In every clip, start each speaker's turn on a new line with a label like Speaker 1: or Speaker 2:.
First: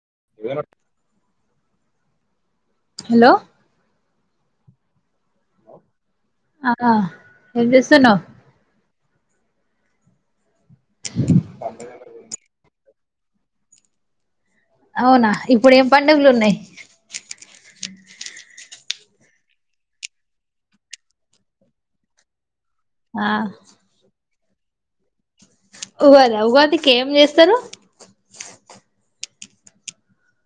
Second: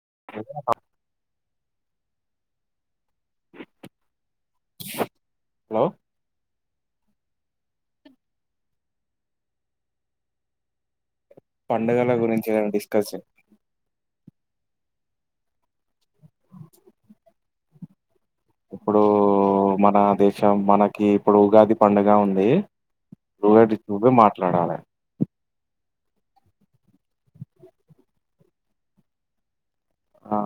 Speaker 1: [unintelligible]
Speaker 2: Hello
Speaker 1: hello
Speaker 2: ఆ ఏం చేస్తున్నావు
Speaker 1: పండుగల గురించి డిస్క స్కస్
Speaker 2: అవునా ఇప్పుడు ఏం పండుగలు ఉన్నాయి
Speaker 1: ఇప్పుడు మన దేశం మనకి ఇప్పుడు ఉగాది పండుగ ఉంది
Speaker 2: ఆ
Speaker 1: లడాలాల
Speaker 2: ఉగాద ఉగాదికి ఏం చేస్తారు
Speaker 1: ఆ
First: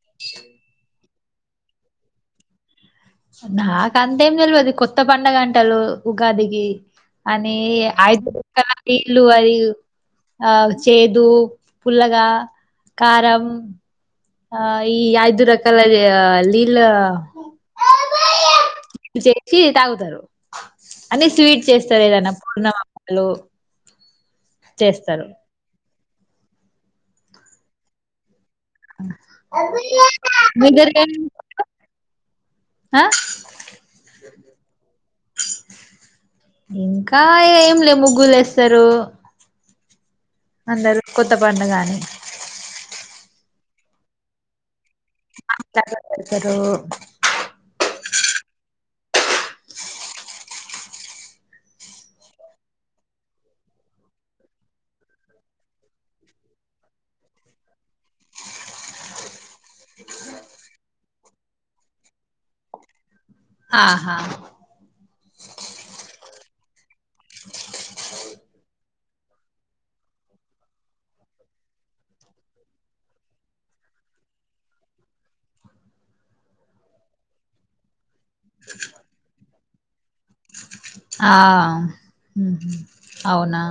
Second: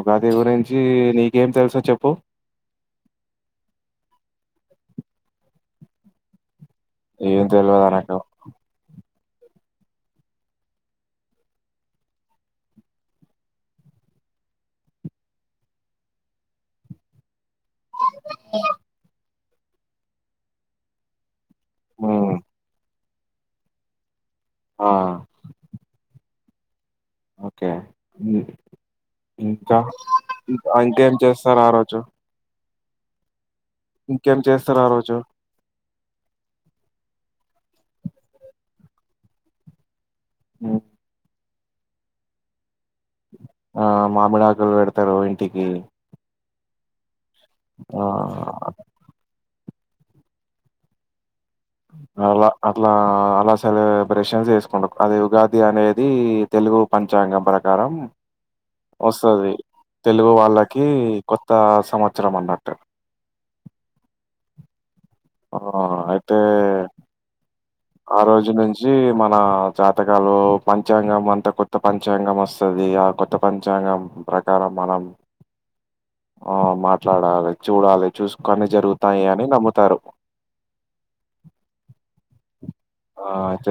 Speaker 1: ఉగాది గురించి నీకేం తెలుస చెప్పు
Speaker 2: నాక అంతేం తెలియదు కొత్త పడుగంటలు ఉగాదికి
Speaker 1: ఏం
Speaker 2: అని
Speaker 1: తెల్వదు నాకు
Speaker 2: అయజ ద ఇల్లు అరి ఆ చేదు పుల్లగా కారం ఆ ఈ యిదూరకాలద లీలా
Speaker 1: అ
Speaker 2: చేసి తాగుతారు అన్ని స్వీట్స్ చేస్తారు ఏదన్న
Speaker 1: ఉమ్
Speaker 2: పూర్ హలో
Speaker 1: ఆ
Speaker 2: చేస్తారు
Speaker 1: ఓకే ఇంకా
Speaker 2: మీందరుక
Speaker 1: ఇంకేం చేస్తారు ఆ రోజు
Speaker 2: ఆ
Speaker 1: ఇంకేం చేస్తారు ఆ రోజు
Speaker 2: అ ఏం లే ముగ్గులు వేస్తారు అందరూ కొత్త బండగానీ
Speaker 1: ఆ మామిడాకలు వెడు
Speaker 2: సరు
Speaker 1: ఆ అలా అట్లా అలా సెలబ్రేషన్స్ చేసుకుంట అది ఉగాది అనేది తెలుగు పంచాంగం ప్రకారం వస్తుది తెలుగు వాళ్ళకి కొత్త సంవత్సరం అన్నట్టు
Speaker 2: ఆహా
Speaker 1: ఆ అయితే ఆ రోజు నుంచి మన జాతకాలు పంచాంగం అంత కొత్త పంచాంగం వస్తుంది ఆ కొత్త పంచాంగం ప్రకారం మనం ఆ మాట్లాడాలి చూడాలి చూసుకన్ని జరుగుతాయి అని నమ్ముతారు
Speaker 2: ఆ అవునా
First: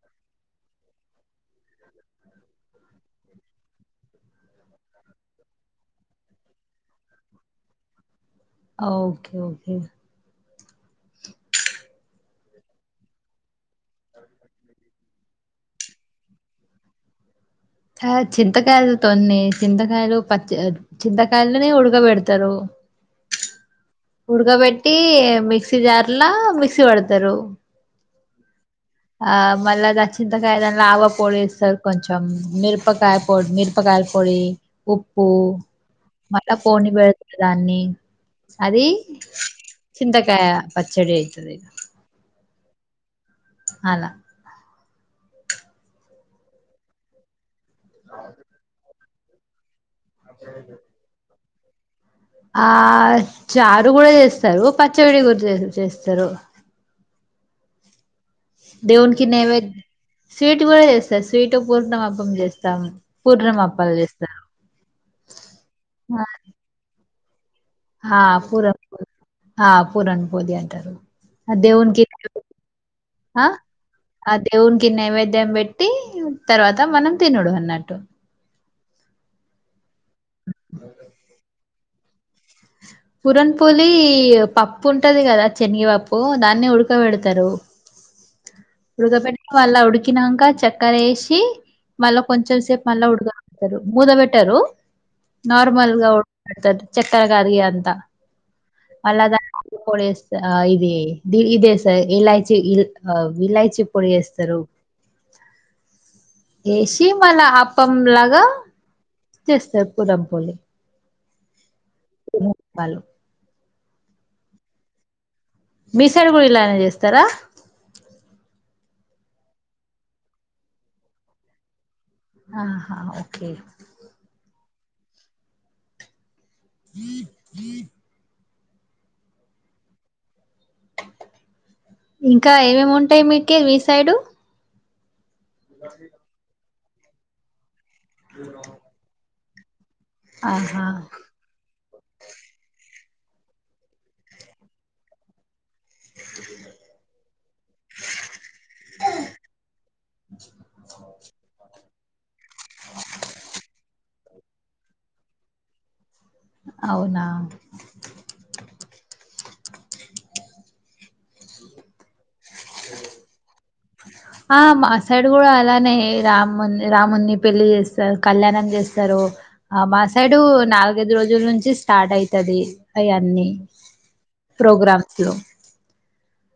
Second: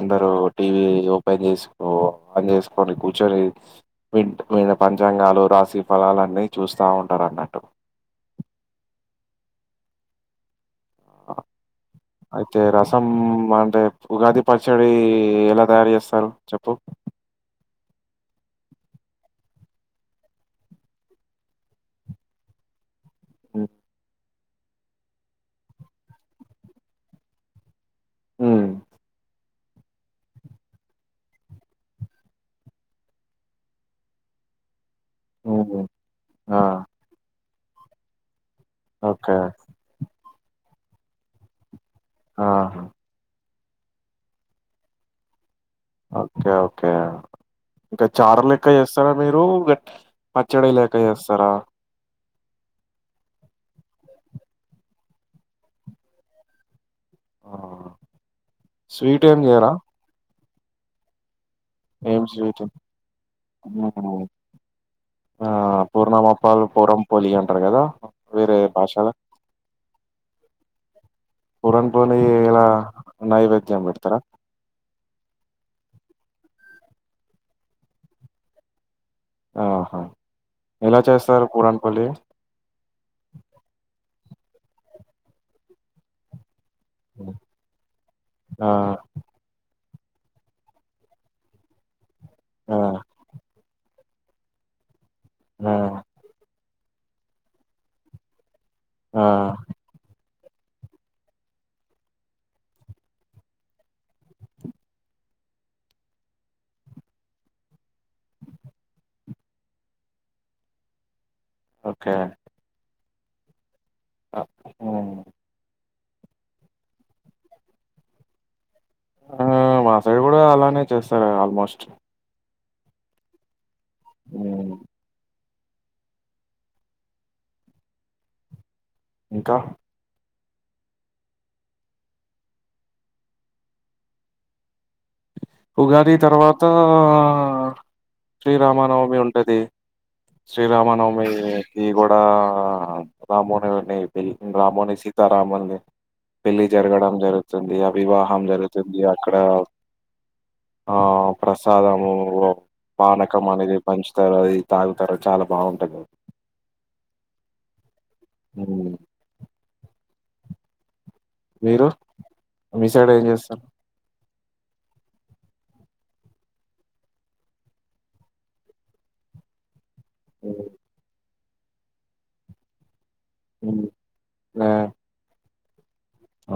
Speaker 1: అందరు టీవీ ఓపెన్ చేసుకో ఆన్ చేసుకొని కూర్చొని విన్న పంచాంగాలు రాశి ఫలాలుని అన్నీ చూస్తా ఉంటారు అన్నట్టు
Speaker 2: ఓకే ఓకే
Speaker 1: అయితే రసం అంటే ఉగాది పచ్చడి ఎలా తయారు చేస్తారు చెప్పు
Speaker 2: చింతకాయలు తొన్ని చింతకాయలు పచ్చ చింతకాయలునే ఉడకబెడతారు
Speaker 1: అ
Speaker 2: ఉడకబెట్టి మిక్సీ జార్లా మిక్సీ పడతారు
Speaker 1: అ
Speaker 2: ఆ మళ్ళీ దచ్చింతకాయ దా ఆవపొడి ఇస్తారు కొంచెం మిరపకాయ పొడి మిరపకాయ పొడి ఉప్పూ
Speaker 1: హ్మ్
Speaker 2: మళ
Speaker 1: ఆ!
Speaker 2: పోనీ బతు రానీ అది
Speaker 1: ఓకే.
Speaker 2: చింత పచ్చడి అవుతుది ఇద
Speaker 1: ఆహా
Speaker 2: అలా
Speaker 1: ఓకే ఓకే ఇంకా చార లెక్క వేస్తా సర మీరు గట్ పచ్చడి లేక చేస్తారా
Speaker 2: ఆ చారు కూడా చేస్తారు పచ్చమిడి కూడా చేస్తారు
Speaker 1: ఆ స్వీట్
Speaker 2: దవున్కి
Speaker 1: ఏం
Speaker 2: నైవేద
Speaker 1: చేయరా?
Speaker 2: సీట్ కూడా చెస్తార్ స్వీటు
Speaker 1: ఏం
Speaker 2: పూర్ణమాపం
Speaker 1: స్వీట్?
Speaker 2: చేస్తాం పూర్ణమాపాలు
Speaker 1: హ్మ్.
Speaker 2: చేస్తాము
Speaker 1: పోలియాన్
Speaker 2: పణ పరణపోలియారు
Speaker 1: పూరన్
Speaker 2: దవుకి
Speaker 1: పోలి ఇలా
Speaker 2: న
Speaker 1: నైవేద్యం పెడతారా?
Speaker 2: దవుకి నైవేద్య ద్యం పెట్టి తర్వాత మనం తినుడు అన్నట్టు
Speaker 1: ఆహా ఎలా చేస్తారు పరంట హోలీ
Speaker 2: పురన్పూలి పప్పు ఉంటది కదా శనగి పప్పు దాన్ని ఉడు పక్క పెడతారు
Speaker 1: ఆ!
Speaker 2: ఉృగ పెట్ట అల్ అడు చకినాంక చెక్కరేసి మళ్ళా కొంచెం
Speaker 1: ఆ!
Speaker 2: సేపు మళ్ళా ఉడకతారు మూదబెట్టరు
Speaker 1: ఆ!
Speaker 2: నార్మల్గా ఉడక పెడుతరు చెక్కర కదిగా అంతా అల్
Speaker 1: ఆ!
Speaker 2: [unintelligible] పస్త ఆ ఇది ది ఇదే సార్ ఇలాచి ఇల్ ఆహ్ ఇలాచి పొడి వేస్తారు వేసి మళ్ళా అప్పంలాగా చేస్తారు పుడంపొలి ము భాల్
Speaker 1: అ ఉమ్
Speaker 2: మీ సైడు కూడా ఇలానే చేస్తారా.
Speaker 1: ఆ మాసైడు కూడా అలానే చేస్తారు ఆల్మోస్ట్.
Speaker 2: ఆహా ఓకే
Speaker 1: ఉమ్
Speaker 2: ఈ ఈ
Speaker 1: ఇంకా
Speaker 2: ఇంకా ఏమేమి ఉంటాయి మీకి మీ సైడు
Speaker 1: ఉగాది తర్వా త ఆ శ్రీరామనవమి ఉం టదే
Speaker 2: ఆహా
Speaker 1: శ్రీరామనవమి ది కూడా రామునిని రాముని సీతారాముల్ని పెళ్లి జరగడం జరుగుతుంది అ వివాహం జరుగుతుంది అక్కడ ఆ ఆ ప్రసా సాదము హ్ వో పానకం అనేది పంచ్ తారు అది తాగుతారు చాలా బాగుంటది
Speaker 2: అవునా
Speaker 1: ఉమ్, మీరు మీ సైడ్ ఏం చేస్తారు.
Speaker 2: ఆ మా సైడ్ కూడా అలానే రాముని రాముని పెళ్లి చేస్తారు కళ్యాణం చేస్తారు. ఆ మా సైడు
Speaker 1: ఉమ్,
Speaker 2: నాలుగైదు రోజుల ను చి స్టార్ట్ అయితాది. అయితయి అన్నీ
Speaker 1: ఉమ్, ఆ,
Speaker 2: ప్రోగ్రామ్స్ లో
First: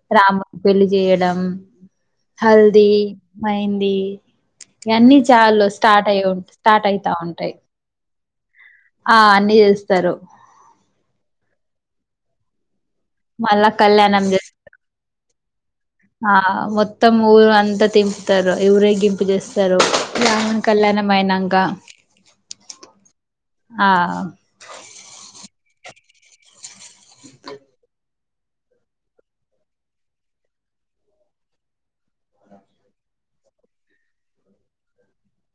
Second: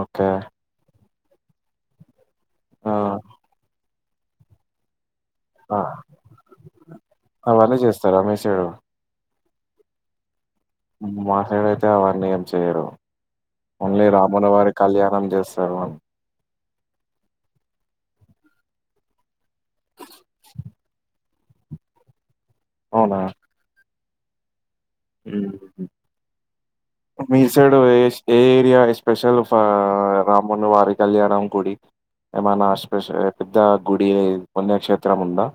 Speaker 1: ఓకే
Speaker 2: పెళ్ళి చేయడం. హల్ది
Speaker 1: ఆ
Speaker 2: మెహందీ. ఇక అన్ని చ్ చాళ్లు
Speaker 1: ఆ.
Speaker 2: స్టార్ట్ అయి ఉంట్ స్టార్ట్ అయితా ఉంటాయి.
Speaker 1: స్తారా మీ సైడ్
Speaker 2: ఆ అన్నిీ చేస్తారు
Speaker 1: మా సైడ్ అయితే అవన్నీ ఏం చెయరు
Speaker 2: మళ్ళా
Speaker 1: ఓన్లీ
Speaker 2: కళ్యాణం
Speaker 1: రాముల
Speaker 2: చేస్తారు
Speaker 1: వారి కళ్యాణం చేస్ స్తరు మా
Speaker 2: ఆ మొత్తం ఊరు అంతా తింపుతారు ఊరే గింపు చేేస్తారు రాముని కళ్యాణం అయినాక
Speaker 1: అవునా
Speaker 2: ఆ
Speaker 1: ఉమ్ మీ సైడు ఏ ఏ ఏరియా ఎస్పెషల్ ఫ రాముల వారి కళ్యాణం గుడి ఏమైనా స్పెష పెద్ద గుడి పుణ్యక్షేత్రం ఉందా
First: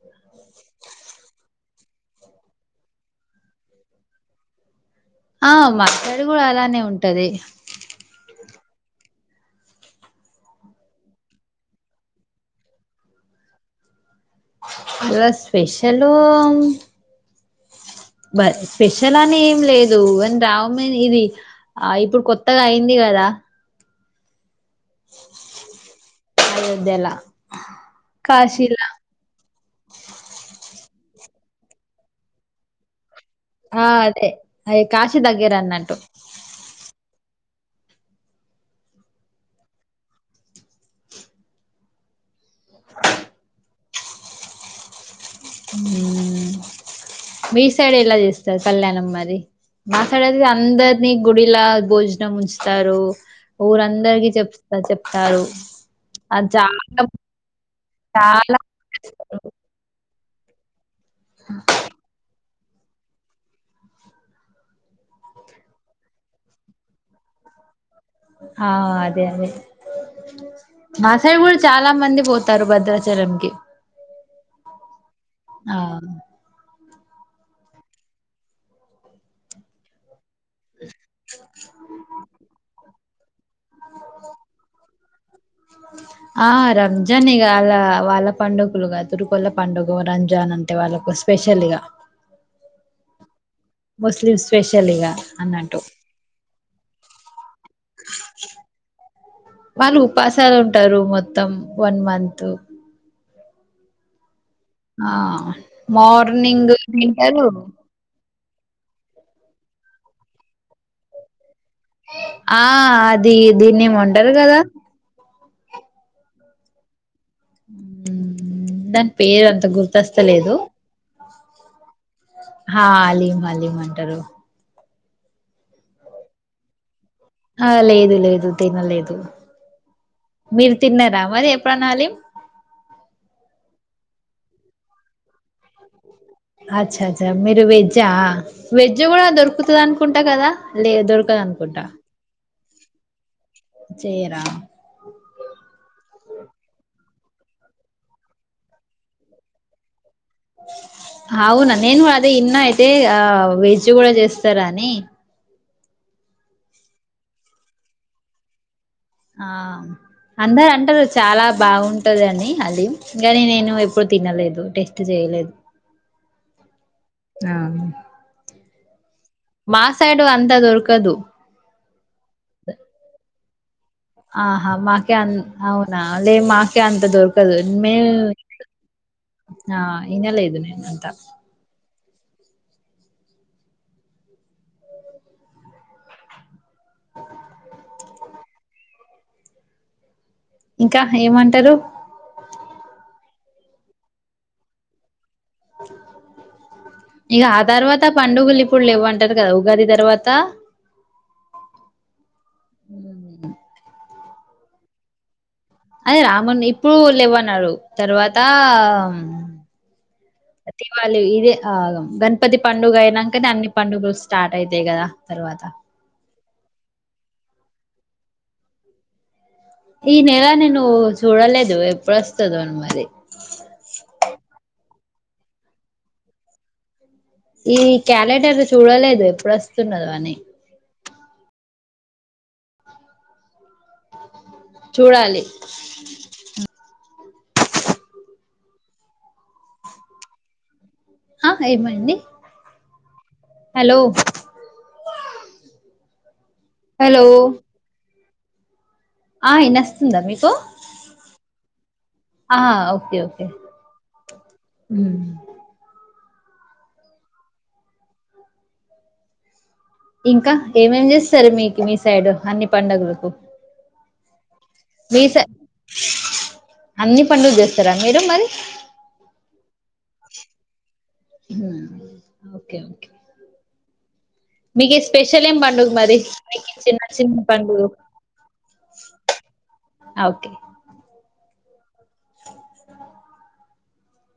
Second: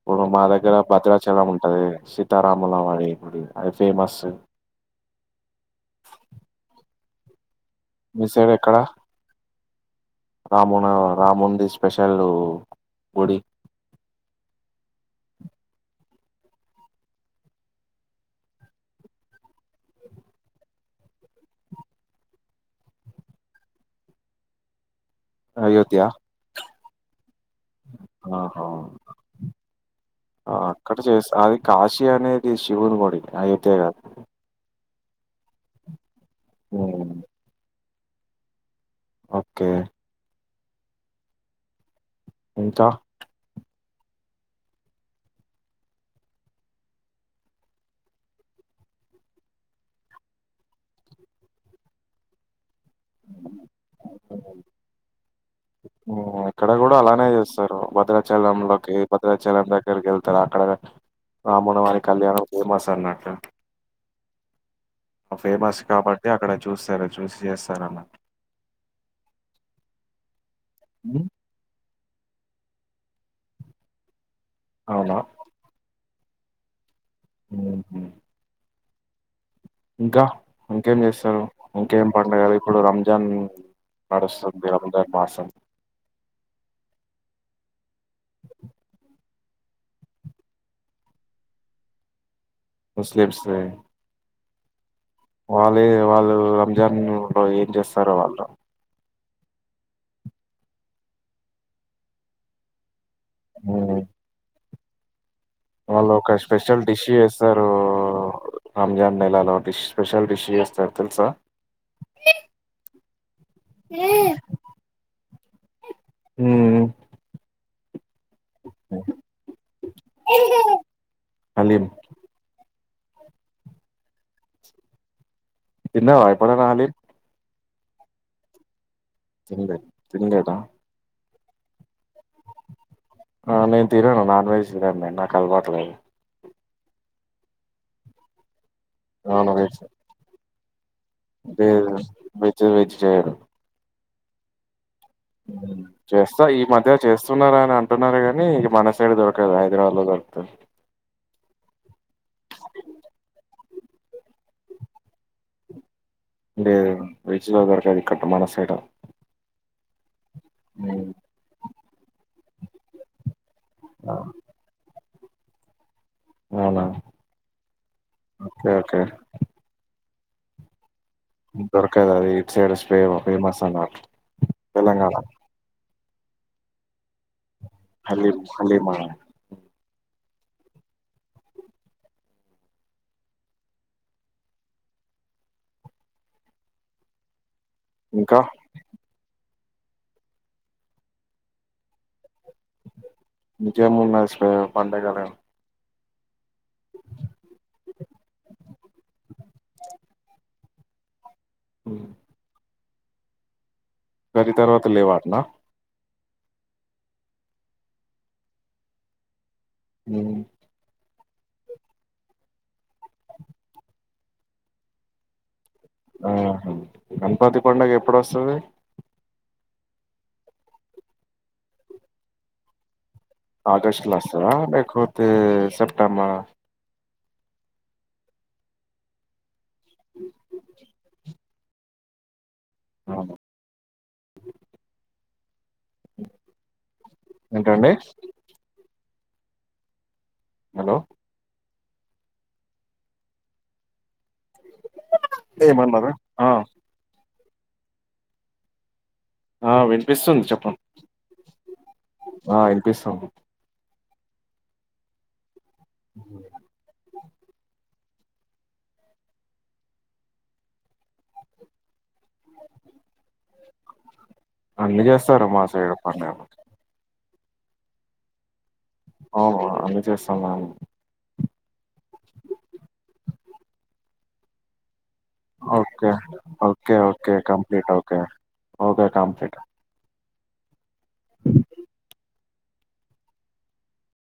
Speaker 1: ఇప్పుడు నా దగ్గర భద్రాచలం ఉంటది సీతారాముల వారి గుడి అది ఫేమస్
Speaker 2: ఆ మా సైడ్ కూడా అలానే ఉంటది
Speaker 1: మీ సైడ్ ఎక్కడ రామునా రాముంది స్పెషల్ గుడి
Speaker 2: ఇల స్పెషల్.,.. స్పెషల్ అని ఏం లేదు ఇన్ రామ్ ఇది ఆ ఇప్పుడు కొత్తగా అయింది కదా
Speaker 1: అయోధ్యా
Speaker 2: దెల
Speaker 1: ఆహా అక్కడ చేస్త అది కాశీ అనేది శివుని గుడి అయోధ్య
Speaker 2: ఆ
Speaker 1: కాదు
Speaker 2: అదే అయి కాశీ దగ్గర అన్నట్టు
Speaker 1: మ్మ్ ఓకే ఇంక
Speaker 2: మ్మ్. మీ సైడ్ ఎలా చేస్తారు కళ్యాణం మరి మా సైడ్ అందరినీ గుడిలా భోజనం ఉంచ చెప్తారు ఊరందరికి చెప్ చెప్ తరు
Speaker 1: ఇక్కడ కూడా అలానే చేస్తారు
Speaker 2: చాలా
Speaker 1: భద్రాచలంలోకి భద్రాచలం దగ్గరికి వెళ్ [unintelligible] అక్కడ రాముల వారి కళ్యాణం ఫేమస్ అన్నట్టు ఫేమస్ కాబట్టి అక్కడ చూస్తారు చూసి చేస్తార అన్నట్టు
Speaker 2: ఆ అదే అదే మా
Speaker 1: హ్మ్.
Speaker 2: సైడ్ కూడా చాలా మంది పోతారు భద్రాచలంకి
Speaker 1: అవునా?
Speaker 2: ఆ
Speaker 1: హ ఇంకా ఇంకేం చేస్తారు ఇంకేం పడుగలు ఇప్పుడు రంజ జన్ నడుస్తుంది అంద మాసం
Speaker 2: ఆ రంజాన్ ఇగ అలా వాళ్ళ పండుగలుగా [unintelligible] పండుగ రంజాన్ అంటే వాళ్ళకు స్పెషల్గా
Speaker 1: ముస్లిమ్స్
Speaker 2: ముస్లింస్ స్పెషల్ ఇగా
Speaker 1: వాళ్ళే వాళ్ళు రంజాన్ లో ఏం చేస్తారో వాళ్ళు
Speaker 2: వాళ్ళు ఉపాసాలు ఉంటారు మొత్తం వన్ మంతంత్
Speaker 1: మ్మ్
Speaker 2: ఆ
Speaker 1: వాళ్ళు ఒక
Speaker 2: మార్నింగ్
Speaker 1: స్పెషల్ డిష్
Speaker 2: తింటారు
Speaker 1: చేస్తారు రంజాన్ నెలలో డిష్ స్పెషల్ డిష్ చేస్తారు తెలుసా
Speaker 2: ఆ అది దీ దీన్ని ఏమంటారు కదా
Speaker 1: మ్మ్
Speaker 2: ఉ దాని పేరు అంత గుర్తస్తలేదు
Speaker 1: హలీం
Speaker 2: హా హలీం హలీం అంటారు
Speaker 1: తిన్నావా ఎప్పుడన్నా హాలిం
Speaker 2: ఆ లేదు లేదు తినలేదు
Speaker 1: తినలే తినలేదా
Speaker 2: మీరు తిన్నారా మరి ఎప్పుడన్నా హలిం
Speaker 1: హ నేను తినను నాన్ వెజ్ తినను నిను నాకు అలవాటులేదు
Speaker 2: అచ్చ అచ్చ మీరు వెేజ్జా వెజ్ కూడా
Speaker 1: నాన్ వెజ్
Speaker 2: దొరుకుతది అనుకుంటా కదా లే దొరకదు అనుకుంటా
Speaker 1: జ్ చెయ్యరు
Speaker 2: చెయ్యరా
Speaker 1: చేస్తా ఈ మధ్య చేస్తున్నారా అని అంటున్నారు కాని ఇగ మన సైడ్ దొరకదు హైదరాబాద్ లో దొరక్ త్త
Speaker 2: అవునా నేను కూడా అదే ఇన్న అయితే ఆ వెజ్ కూడా చేస్తారు అని
Speaker 1: లేదండి వెజ్ లో దొరకదు ఎక్కడ మన సైడ్
Speaker 2: ఆ అందరు అంటారు
Speaker 1: ఉమ్.
Speaker 2: చాలా బాగుంటదని అది గని నేను ఎప్పుడు తినలేదు టెస్ట్ చేయలేదు
Speaker 1: అవునా
Speaker 2: ఆ
Speaker 1: ఓకే ఓకే
Speaker 2: మా సైడ్ అంతా దొరకదు
Speaker 1: దొరకదు అది ఇటు సైడ్ స్పే ఫేమస్ అన్నట్టు
Speaker 2: ఆహా
Speaker 1: తెలంగాణ
Speaker 2: మాకే అన్ని అవు నా లేే మాకే అంత దొర్కు [unintelligible] కాదు మే
Speaker 1: హలీం హలీమా
Speaker 2: ఆ ఇనలేదు నేను అంత హహ
Speaker 1: ఇంకా
Speaker 2: ఇంకా ఏమంటరు
Speaker 1: ఇంకే మూడుచ్చ పండగాలు
Speaker 2: ఇగ ఆ తర్వాత పండుగలు ఇప్పుడు ఇవ్వంటారు కదా ఉగాది తర్వాత
Speaker 1: హుమ్మ్
Speaker 2: హమ్
Speaker 1: ఉగాది తర్వాత లేవాట్నా
Speaker 2: అదే రామున్ ఇప్పుడు లేవు అన్నాడు తర్వాత
Speaker 1: ఉ
Speaker 2: వాళ్లు ఇదే ఆగం గణపతి పండుగ అయినంకనే అన్ని పండుగలు స్టార్ట్ అయితాయి కదా తర్వాత
Speaker 1: ఆహ గణపతి పండుగ ఎప్పుడు వస్తది
Speaker 2: ఈ నెల నేను చూడలేదు ఎప్పుడు వస్తదో అని మరి
Speaker 1: ఆగస్ట్ లా వస్తదా లేకపోతే సెప్టెంబర్ ఆ
Speaker 2: ఈ క్యాలెండర్ చూడలేదు ఎప్పుడు అస్ తున్నదో అని
Speaker 1: ఆమ
Speaker 2: చూడాలి
Speaker 1: ఏంటండి హలో
Speaker 2: ఆ ఏమండి హలో
Speaker 1: ఏమన్నారు ఆ
Speaker 2: హలో ఆ ఇనవస్తుందా
Speaker 1: వినిపిస్తుంది
Speaker 2: మీకు
Speaker 1: చెప్పండి
Speaker 2: ఆ ఓకే ఓకే హుమ్మ్
Speaker 1: అ
Speaker 2: ఇంకా ఏం ఏం చేస్తారు మీకు మీస్ సైడ్ అన్ని పండుగలకు
Speaker 1: అన్ని
Speaker 2: మీ
Speaker 1: చేస్తారు మా సైడు పండుగలు
Speaker 2: పండుగ్ చేస్తారా మీరు మరి
Speaker 1: అవును అన్ని చేస్తాం మాము
Speaker 2: ఓకే మీ కేస్
Speaker 1: ఓకే ఓకే ఓకే
Speaker 2: చిన్న పండుగ
Speaker 1: complete okay okay complete
Speaker 2: okay